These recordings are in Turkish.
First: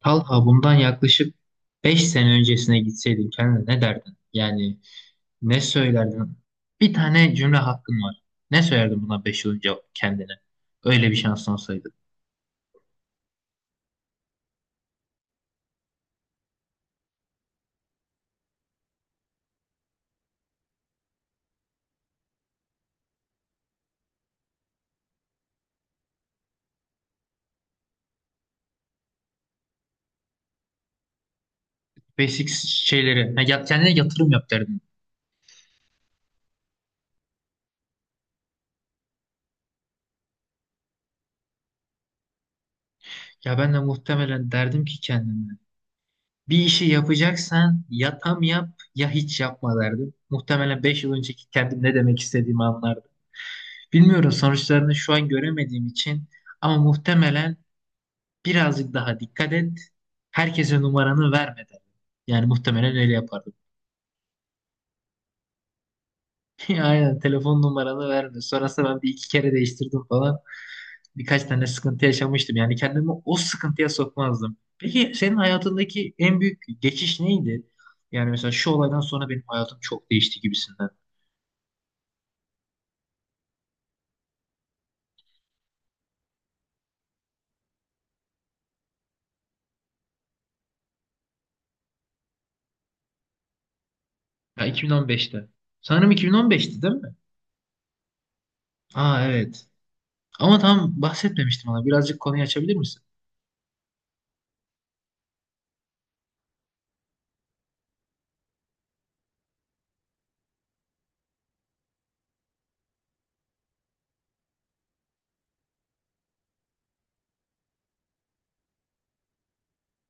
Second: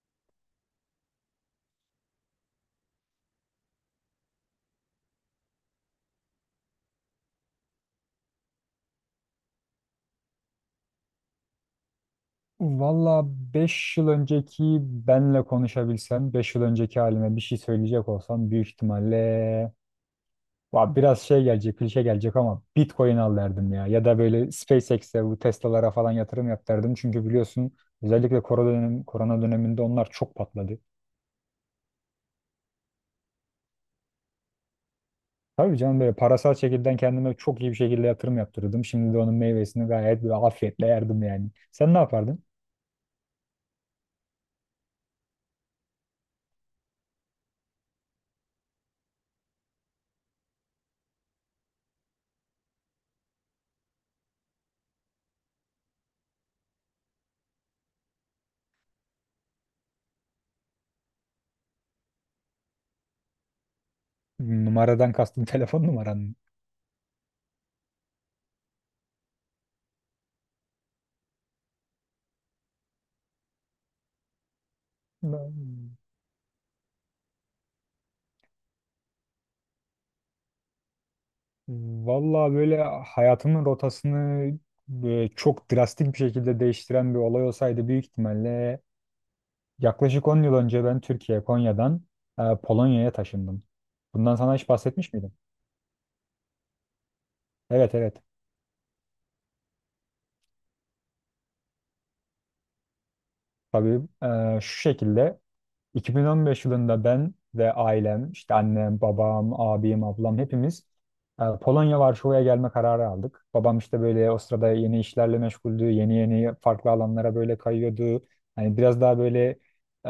Talha bundan yaklaşık 5 sene öncesine gitseydin kendine ne derdin? Yani ne söylerdin? Bir tane cümle hakkın var. Ne söylerdin buna 5 yıl önce kendine? Öyle bir şansın olsaydı. Valla 5 yıl önceki benle konuşabilsem, 5 yıl önceki halime bir şey söyleyecek olsam büyük ihtimalle va biraz şey gelecek, klişe gelecek ama Bitcoin al derdim ya. Ya da böyle SpaceX'e, bu Tesla'lara falan yatırım yap derdim. Çünkü biliyorsun özellikle korona döneminde onlar çok patladı. Basic şeyleri. Kendine yatırım yap derdin. Tabii canım böyle parasal şekilden kendime çok iyi bir şekilde yatırım yaptırdım. Şimdi de onun meyvesini gayet böyle afiyetle yerdim yani. Sen ne yapardın? Ya ben de muhtemelen derdim ki kendime. Bir işi yapacaksan ya tam yap ya hiç yapma derdim. Muhtemelen 5 yıl önceki kendim ne demek istediğimi anlardım. Bilmiyorum sonuçlarını şu an göremediğim için ama muhtemelen birazcık daha dikkat et. Herkese numaranı verme derdim. Yani muhtemelen öyle yapardım. Numaradan kastın telefon numaran Aynen telefon numaranı verme. Sonrasında ben bir iki kere değiştirdim falan. Birkaç tane sıkıntı yaşamıştım. Yani kendimi o sıkıntıya sokmazdım. Peki senin mı? hayatındaki en büyük geçiş neydi? Yani mesela şu olaydan sonra benim hayatım çok değişti gibisinden. Vallahi böyle hayatımın rotasını çok drastik bir şekilde değiştiren bir olay olsaydı büyük ihtimalle yaklaşık 10 yıl önce ben Türkiye, Konya'dan Polonya'ya taşındım. Bundan sana Ya hiç bahsetmiş miydim? 2015'te. Sanırım 2015'ti değil mi? Evet evet. Aa, evet. Ama tam bahsetmemiştim ona. Birazcık konuyu açabilir misin? Tabii şu şekilde, 2015 yılında ben ve ailem, işte annem, babam, abim, ablam hepimiz Polonya Varşova'ya gelme kararı aldık. Babam işte böyle o sırada yeni işlerle meşguldü, yeni yeni farklı alanlara böyle kayıyordu. Hani biraz daha böyle e,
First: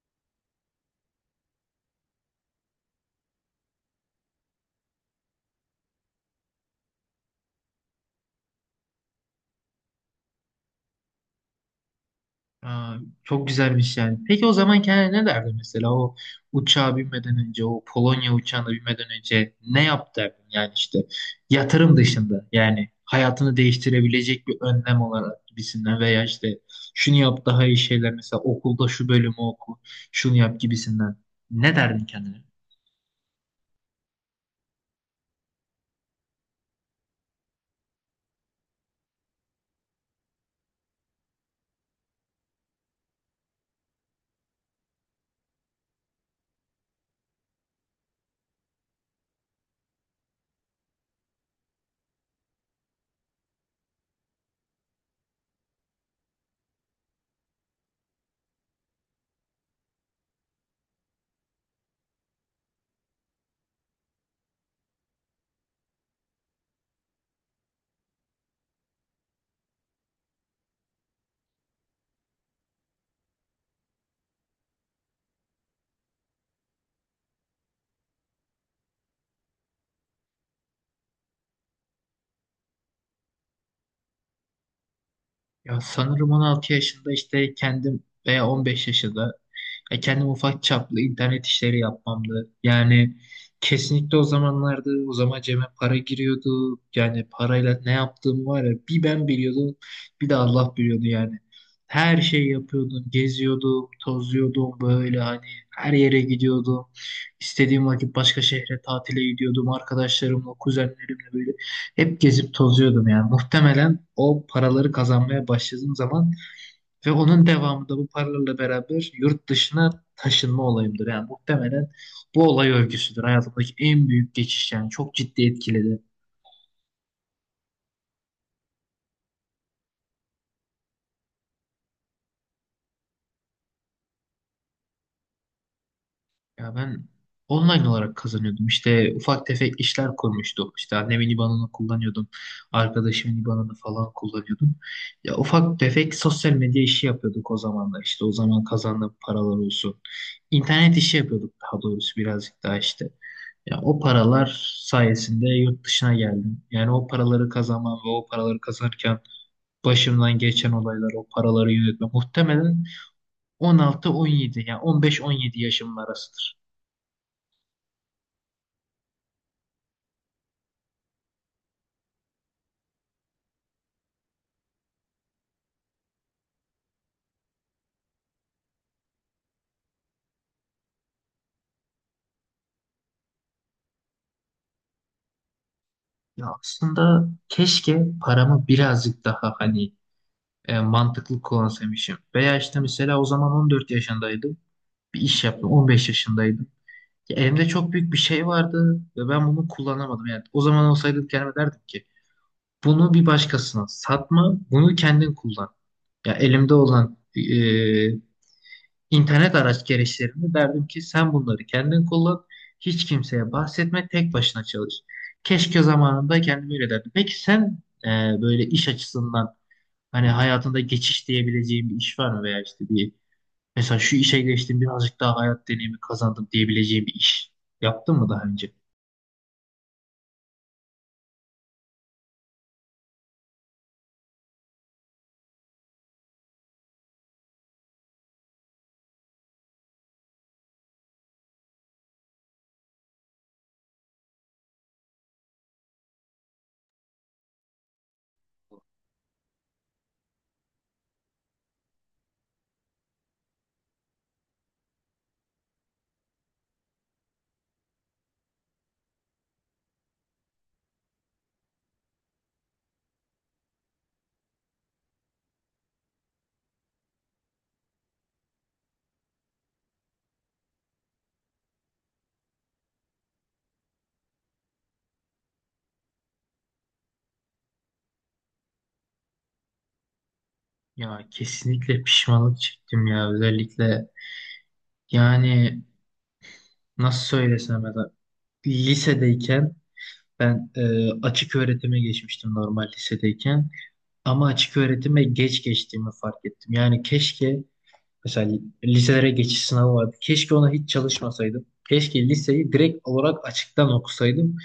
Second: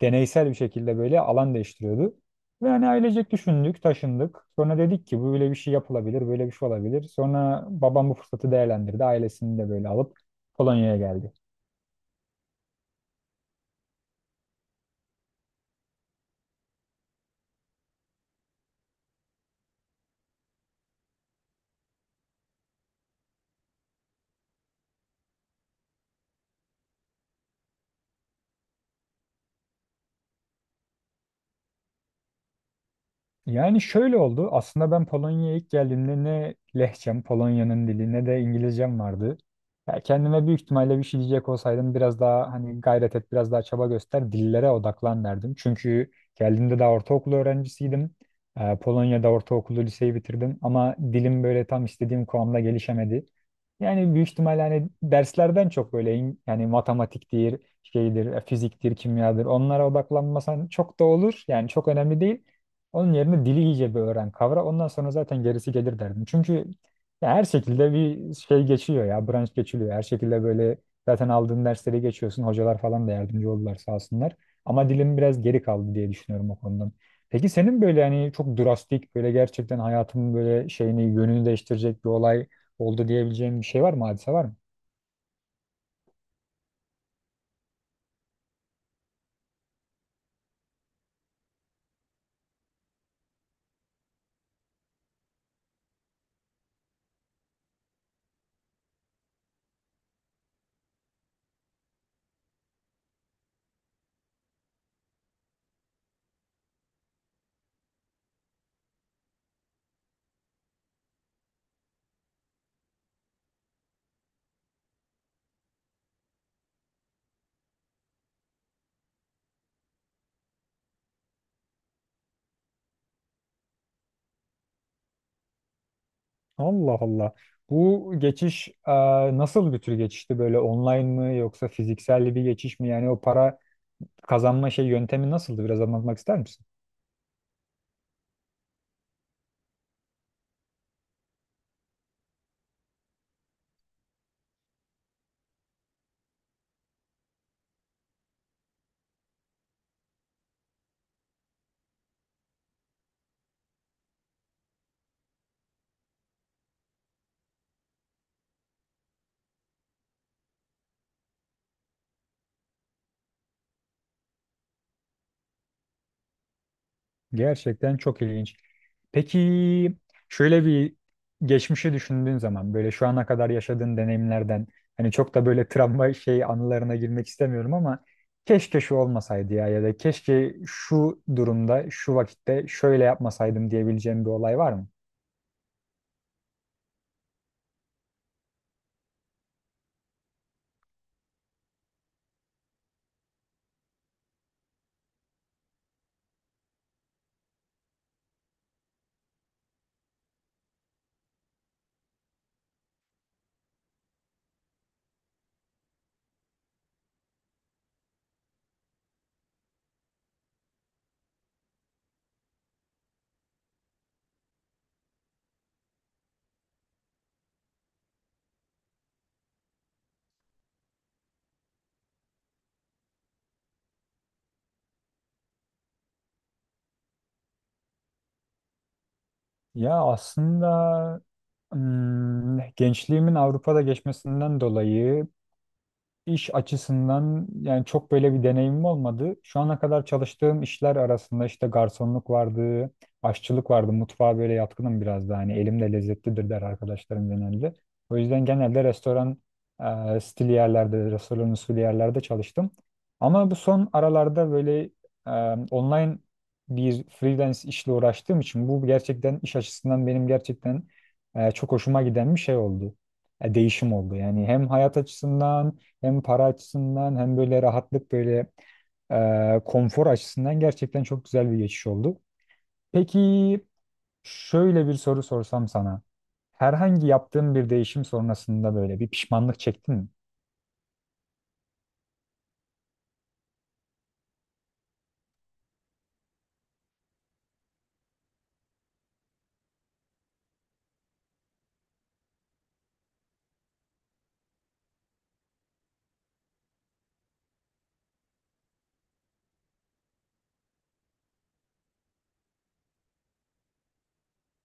deneysel bir şekilde böyle alan değiştiriyordu. Ve hani ailecek düşündük, taşındık. Sonra dedik ki bu böyle bir şey yapılabilir, böyle bir şey olabilir. Sonra babam bu fırsatı değerlendirdi. Ailesini de böyle alıp Polonya'ya geldi. Aa, çok güzelmiş yani. Peki o zaman kendine ne derdi mesela o uçağa binmeden önce, o Polonya uçağına binmeden önce ne yap derdin, yani işte yatırım dışında, yani hayatını değiştirebilecek bir önlem olarak gibisinden veya işte şunu yap daha iyi şeyler, mesela okulda şu bölümü oku, şunu yap gibisinden, ne derdin kendine? Yani şöyle oldu. Aslında ben Polonya'ya ilk geldiğimde ne lehçem, Polonya'nın dili ne de İngilizcem vardı. Ya kendime büyük ihtimalle bir şey diyecek olsaydım biraz daha hani gayret et, biraz daha çaba göster, dillere odaklan derdim. Çünkü geldiğimde daha ortaokul öğrencisiydim. Polonya'da ortaokulu, liseyi bitirdim ama dilim böyle tam istediğim kıvamda gelişemedi. Yani büyük ihtimalle hani derslerden çok böyle yani matematiktir, şeydir, fiziktir, kimyadır onlara odaklanmasan çok da olur. Yani çok önemli değil. Onun yerine dili iyice bir öğren, kavra. Ondan sonra zaten gerisi gelir derdim. Çünkü ya her şekilde bir şey geçiyor ya, branş geçiliyor. Her şekilde böyle zaten aldığın dersleri geçiyorsun. Hocalar falan da yardımcı oldular sağ olsunlar. Ama dilim biraz geri kaldı diye düşünüyorum o konudan. Peki senin böyle hani çok drastik, böyle gerçekten hayatımın böyle şeyini, yönünü değiştirecek bir olay oldu diyebileceğim bir şey var mı? Hadise var mı? Ya sanırım 16 yaşında işte kendim veya 15 yaşında, ya kendim ufak çaplı internet işleri yapmamdı. Yani kesinlikle o zamanlarda, o zaman cebe para giriyordu. Yani parayla ne yaptığım var ya, bir ben biliyordum, bir de Allah biliyordu yani. Her şeyi yapıyordum, geziyordum, tozuyordum böyle hani, her yere gidiyordum. İstediğim vakit başka şehre tatile gidiyordum arkadaşlarımla, kuzenlerimle böyle. Hep gezip tozuyordum yani. Muhtemelen o paraları kazanmaya başladığım zaman ve onun devamında bu paralarla beraber yurt dışına taşınma olayımdır. Yani muhtemelen bu olay örgüsüdür. Hayatımdaki en büyük geçiş, yani çok ciddi etkiledi. Allah Allah. Bu geçiş nasıl bir tür geçişti? Böyle online mı yoksa fiziksel bir geçiş mi? Yani o para kazanma yöntemi nasıldı? Biraz anlatmak ister misin? Ya ben online olarak kazanıyordum. İşte ufak tefek işler koymuştum. İşte annemin IBAN'ını kullanıyordum. Arkadaşımın IBAN'ını falan kullanıyordum. Ya ufak tefek sosyal medya işi yapıyorduk o zamanlar. İşte o zaman kazandığım paralar olsun. İnternet işi yapıyorduk daha doğrusu birazcık daha işte. Ya o paralar sayesinde yurt dışına geldim. Yani o paraları kazanmam ve o paraları kazanırken başımdan geçen olaylar, o paraları yönetme muhtemelen 16-17, yani 15-17 yaşımın arasıdır. Gerçekten çok ilginç. Peki şöyle bir geçmişi düşündüğün zaman böyle şu ana kadar yaşadığın deneyimlerden hani çok da böyle travma şey anılarına girmek istemiyorum ama keşke şu olmasaydı ya ya da keşke şu durumda şu vakitte şöyle yapmasaydım diyebileceğim bir olay var mı? Ya aslında keşke paramı birazcık daha hani mantıklı kullanabilmişim. Veya işte mesela o zaman 14 yaşındaydım. Bir iş yaptım. 15 yaşındaydım. Ya elimde çok büyük bir şey vardı ve ben bunu kullanamadım. Yani o zaman olsaydı kendime derdim ki bunu bir başkasına satma, bunu kendin kullan. Ya elimde olan İnternet araç gereçlerini derdim ki sen bunları kendin kullan, hiç kimseye bahsetme, tek başına çalış. Keşke zamanında kendime öyle derdim. Peki sen e, böyle iş açısından hani hayatında geçiş diyebileceğin bir iş var mı veya işte bir, mesela şu işe geçtim birazcık daha hayat deneyimi kazandım diyebileceğin bir iş yaptın mı daha önce? Ya aslında gençliğimin Avrupa'da geçmesinden dolayı İş açısından yani çok böyle bir deneyimim olmadı. Şu ana kadar çalıştığım işler arasında işte garsonluk vardı, aşçılık vardı. Mutfağa böyle yatkınım biraz da hani elim de lezzetlidir der arkadaşlarım genelde. O yüzden genelde restoran stili yerlerde, restoran usulü yerlerde çalıştım. Ama bu son aralarda böyle e, online bir freelance işle uğraştığım için bu gerçekten iş açısından benim gerçekten çok hoşuma giden bir şey oldu. Değişim oldu. Yani hem hayat açısından hem para açısından hem böyle rahatlık böyle konfor açısından gerçekten çok güzel bir geçiş oldu. Peki şöyle bir soru sorsam sana. Herhangi yaptığın bir değişim sonrasında böyle bir pişmanlık çektin mi? Ya kesinlikle pişmanlık çektim ya, özellikle yani nasıl söylesem, ya da lisedeyken ben açık öğretime geçmiştim normal lisedeyken. Ama açık öğretime geç geçtiğimi fark ettim. Yani keşke mesela liselere geçiş sınavı vardı. Keşke ona hiç çalışmasaydım. Keşke liseyi direkt olarak açıktan okusaydım.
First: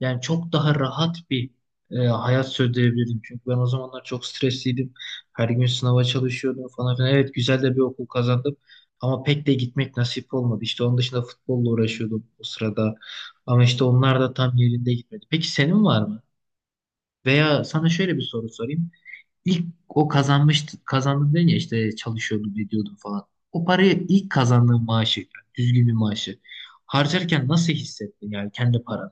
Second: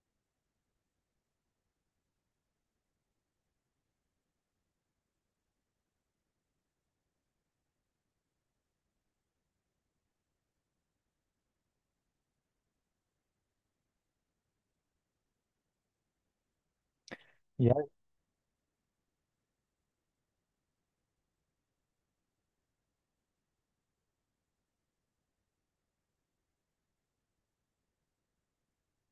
Yani çok daha rahat bir hayat sürdürebilirdim. Çünkü ben o zamanlar çok stresliydim. Her gün sınava çalışıyordum falan filan. Evet güzel de bir okul kazandım. Ama pek de gitmek nasip olmadı. İşte onun dışında futbolla uğraşıyordum o sırada. Ama işte onlar da tam yerinde gitmedi. Peki senin var mı? Veya sana Ya, şöyle bir soru sorayım. İlk o kazanmıştı, kazandı dedin ya, işte çalışıyordum ediyordum falan. O parayı ilk kazandığın maaşı, yani düzgün bir maaşı harcarken nasıl hissettin, yani kendi paranı?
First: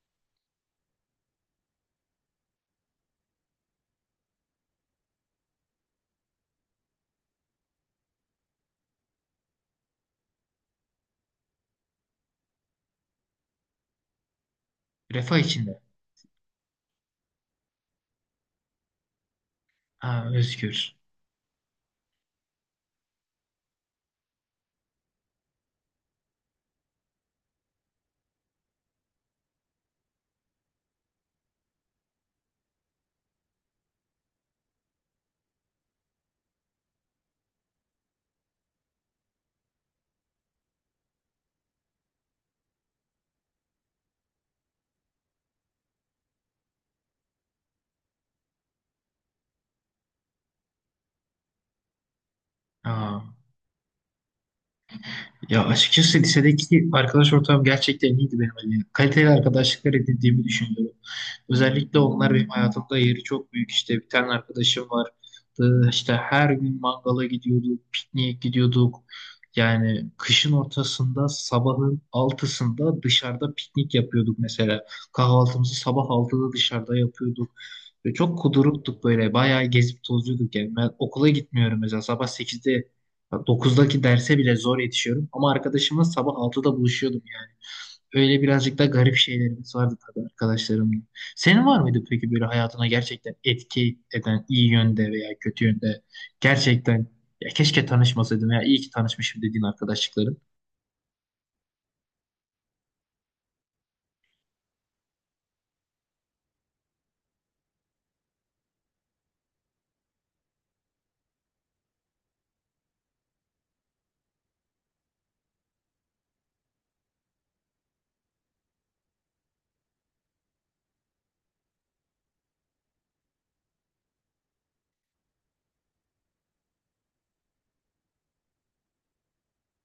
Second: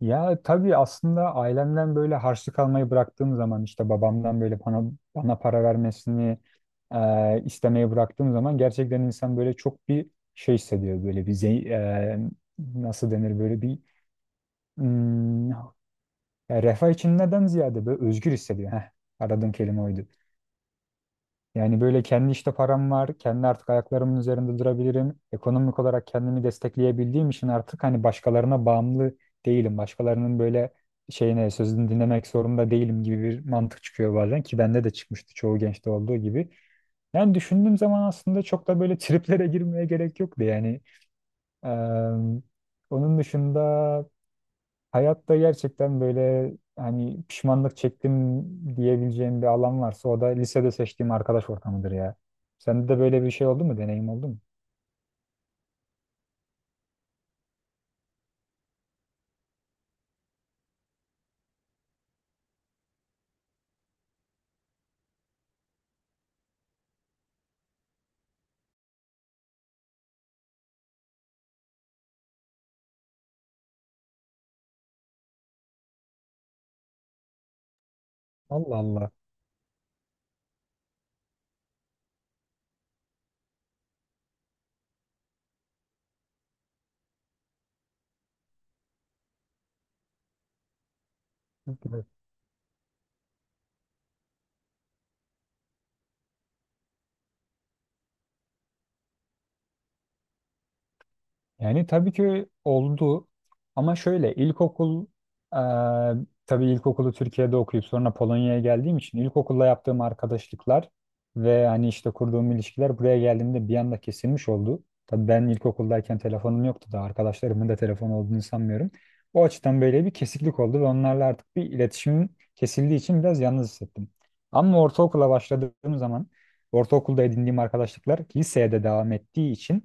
ya tabii aslında ailemden böyle harçlık almayı bıraktığım zaman işte babamdan böyle bana para vermesini istemeyi bıraktığım zaman gerçekten insan böyle çok bir şey hissediyor. Böyle bir nasıl denir böyle bir Refah hmm, içinde. yani refah içinden ziyade böyle özgür hissediyor. Heh, aradığım kelime oydu. Ha, özgür. Yani böyle kendi işte param var. Kendi artık ayaklarımın üzerinde durabilirim. Ekonomik olarak kendimi destekleyebildiğim için artık hani başkalarına bağımlı değilim. Başkalarının böyle şeyine sözünü dinlemek zorunda değilim gibi bir mantık çıkıyor bazen ki bende de çıkmıştı çoğu gençte olduğu gibi. Yani düşündüğüm zaman aslında çok da böyle triplere girmeye gerek yoktu yani. Eee, Onun dışında hayatta gerçekten böyle hani pişmanlık çektim diyebileceğim bir alan varsa o da lisede seçtiğim arkadaş ortamıdır ya. Sende de böyle Ha. bir şey oldu mu? Deneyim oldu mu? Ya açıkçası lisedeki arkadaş ortamım gerçekten iyiydi benim. Yani kaliteli arkadaşlıklar edindiğimi düşünüyorum. Özellikle onlar benim hayatımda yeri çok büyük. İşte bir tane arkadaşım var. İşte her gün mangala gidiyorduk, pikniğe gidiyorduk. Yani kışın ortasında sabahın 6'sında dışarıda piknik yapıyorduk mesela. Kahvaltımızı sabah 6'da dışarıda yapıyorduk. Ve çok kuduruktuk Allah böyle. Bayağı gezip tozuyorduk yani. Ben okula gitmiyorum mesela. Sabah 8'de, 9'daki derse bile zor yetişiyorum. Ama arkadaşımla sabah 6'da buluşuyordum yani. Öyle birazcık da garip şeylerimiz vardı tabii arkadaşlarımla. Senin var mıydı Allah. peki böyle hayatına gerçekten etki eden iyi yönde veya kötü yönde, gerçekten ya keşke tanışmasaydım ya iyi ki tanışmışım dediğin arkadaşlıkların? Yani tabii ki oldu ama şöyle e, tabii ilkokulu Türkiye'de okuyup sonra Polonya'ya geldiğim için ilkokulla yaptığım arkadaşlıklar ve hani işte kurduğum ilişkiler buraya geldiğimde bir anda kesilmiş oldu. Tabii ben ilkokuldayken telefonum yoktu da arkadaşlarımın da telefon olduğunu sanmıyorum. O açıdan böyle bir kesiklik oldu ve onlarla artık bir iletişim kesildiği için biraz yalnız hissettim. Ama ortaokula başladığım zaman ortaokulda edindiğim arkadaşlıklar liseye de devam ettiği için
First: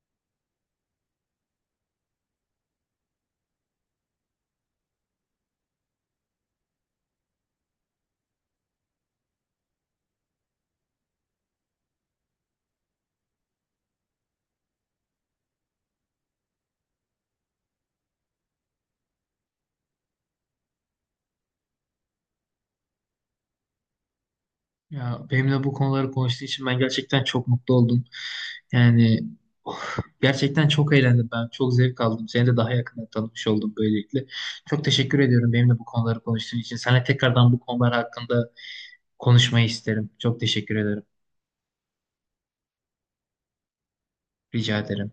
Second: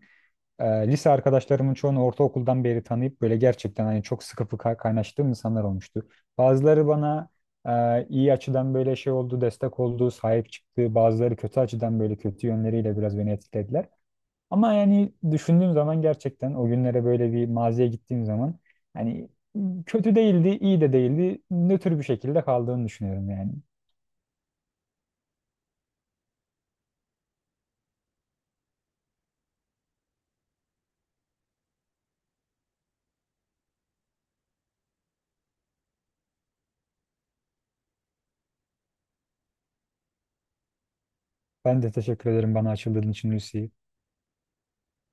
lise arkadaşlarımın çoğunu ortaokuldan beri tanıyıp böyle gerçekten hani çok sıkı fıkı kaynaştığım insanlar olmuştu. Bazıları bana iyi açıdan böyle şey oldu, destek oldu, sahip çıktı. Bazıları kötü açıdan böyle kötü yönleriyle biraz beni etkilediler. Ama yani düşündüğüm zaman gerçekten o günlere böyle bir maziye gittiğim zaman hani kötü değildi, iyi de değildi. Nötr bir şekilde kaldığını düşünüyorum yani. Ya benimle bu konuları konuştuğu için ben gerçekten çok mutlu oldum. Yani oh, gerçekten çok eğlendim ben. Çok zevk aldım. Seni de daha yakından tanımış oldum böylelikle. Çok teşekkür ediyorum benimle bu konuları konuştuğun için. Sana tekrardan bu konular hakkında konuşmayı isterim. Çok teşekkür ederim. Ben de teşekkür ederim bana açıldığın için Lucy. Rica ederim.